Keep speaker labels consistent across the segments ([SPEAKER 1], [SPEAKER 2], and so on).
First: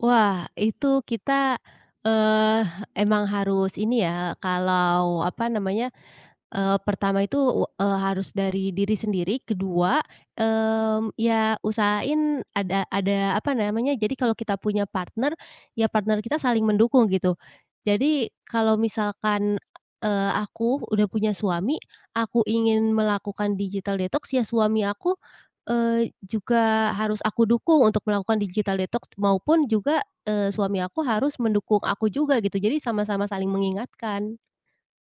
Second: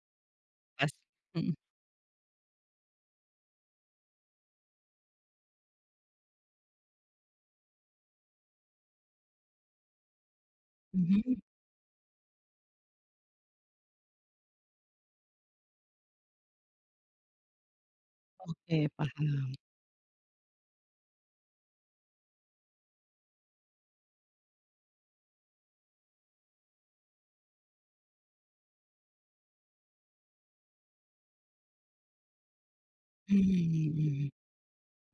[SPEAKER 1] Wah,
[SPEAKER 2] Gas,
[SPEAKER 1] itu
[SPEAKER 2] mhm.
[SPEAKER 1] kita, eee, emang harus ini ya, kalau apa namanya? Eee, pertama itu, wa eee, harus dari diri sendiri. Kedua, mmm,
[SPEAKER 2] Mhm.
[SPEAKER 1] ya usahain ada ada apa namanya? Jadi kalau kita punya partner, ya partner kita saling mendukung gitu. Jadi kalau
[SPEAKER 2] Oke paham.
[SPEAKER 1] misalkan eee, aku udah punya suami, aku ingin melakukan digital detox, ya suami aku, eee, juga harus aku dukung untuk melakukan digital detox, maupun juga, eee, suami aku harus mendukung aku juga gitu. Jadi sama-sama saling
[SPEAKER 2] Mmm.
[SPEAKER 1] mengingatkan.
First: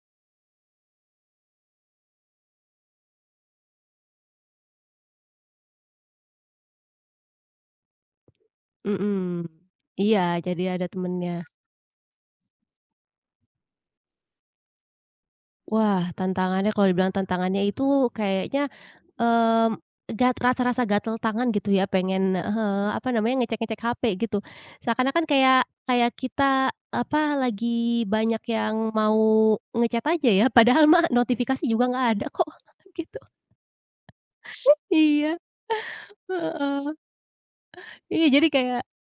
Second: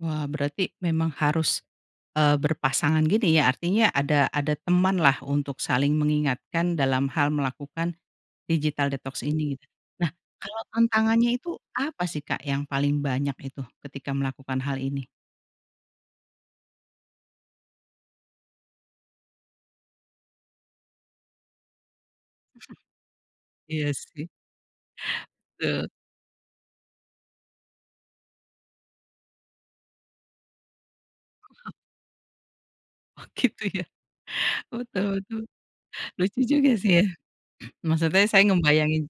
[SPEAKER 2] Wah, berarti memang harus, eee, berpasangan gini, ya. Artinya ada ada temanlah untuk saling mengingatkan dalam hal melakukan digital detox
[SPEAKER 1] Mhm
[SPEAKER 2] ini, gitu. Nah,
[SPEAKER 1] iya,
[SPEAKER 2] kalau
[SPEAKER 1] jadi ada
[SPEAKER 2] tantangannya
[SPEAKER 1] temennya.
[SPEAKER 2] itu apa sih, Kak, yang paling banyak itu, ketika melakukan hal ini?
[SPEAKER 1] Wah, tantangannya kalau dibilang tantangannya itu, kayaknya, mmm, gat rasa-rasa gatel tangan gitu, ya. Pengen, ah hah, apa namanya ngecek-ngecek
[SPEAKER 2] Iya
[SPEAKER 1] HP
[SPEAKER 2] sih.
[SPEAKER 1] gitu, seakan-akan kayak
[SPEAKER 2] Betul.
[SPEAKER 1] kayak kita, eee, apa, lagi banyak yang mau nge-chat aja, ya. Padahal mah notifikasi juga nggak ada kok, gitu.
[SPEAKER 2] Oh gitu ya. Betul
[SPEAKER 1] Iya
[SPEAKER 2] betul, lucu juga
[SPEAKER 1] heeh.
[SPEAKER 2] sih ya. Maksudnya
[SPEAKER 1] Iya
[SPEAKER 2] saya
[SPEAKER 1] jadi kayak
[SPEAKER 2] ngebayangin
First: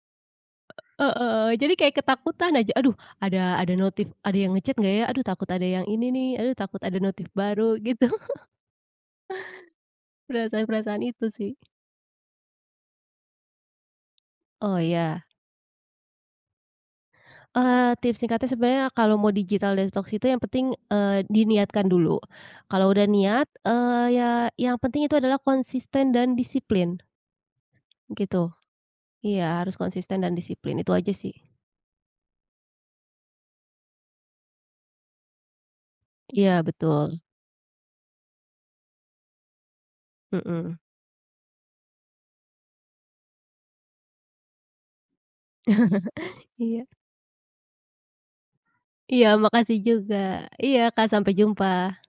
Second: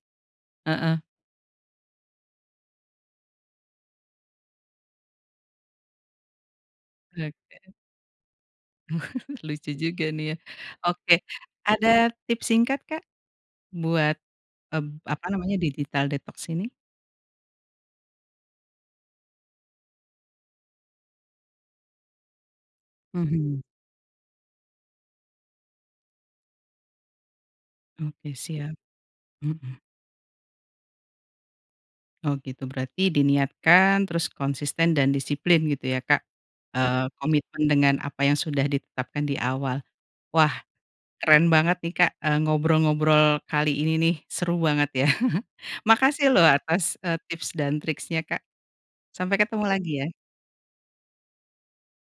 [SPEAKER 2] heeh.
[SPEAKER 1] e e heeh, jadi kayak ketakutan aja, "Aduh, ada ada notif, ada yang nge-chat nggak, ya? Aduh, takut ada yang ini, nih. Aduh, takut ada notif
[SPEAKER 2] Oke.
[SPEAKER 1] baru," gitu
[SPEAKER 2] Lucu juga nih ya,
[SPEAKER 1] Perasaan-perasaan
[SPEAKER 2] oke.
[SPEAKER 1] itu sih.
[SPEAKER 2] Ada tips singkat Kak? Buat,
[SPEAKER 1] Oh
[SPEAKER 2] eee, b
[SPEAKER 1] iya.
[SPEAKER 2] apa namanya digital detox ini?
[SPEAKER 1] Eee, tips singkatnya, sebenarnya kalau mau digital detox itu yang peting, eee, diniatkan dulu. Kalau udah niat,
[SPEAKER 2] Mhm.
[SPEAKER 1] eee, ya yang penting itu adalah konsisten dan disiplin.
[SPEAKER 2] Oke
[SPEAKER 1] Gitu.
[SPEAKER 2] siap.
[SPEAKER 1] Iya
[SPEAKER 2] Mhm.
[SPEAKER 1] harus konsisten dan disiplin itu aja sih.
[SPEAKER 2] Oh, gitu. Berarti diniatkan, terus konsisten dan disiplin, gitu ya, Kak?
[SPEAKER 1] Iya
[SPEAKER 2] Eee,
[SPEAKER 1] betul.
[SPEAKER 2] komitmen dengan apa yang sudah ditetapkan di awal. Wah,
[SPEAKER 1] Mhm.
[SPEAKER 2] keren banget nih, Kak, eee, ngobrol-ngobrol kali ini nih. Seru banget, ya. Makasih loh,
[SPEAKER 1] Iya.
[SPEAKER 2] atas, eee, tips dan triknya, Kak.
[SPEAKER 1] Iya
[SPEAKER 2] Sampai ketemu
[SPEAKER 1] makasih
[SPEAKER 2] lagi, ya.
[SPEAKER 1] juga. Iya Kak sampai jumpa.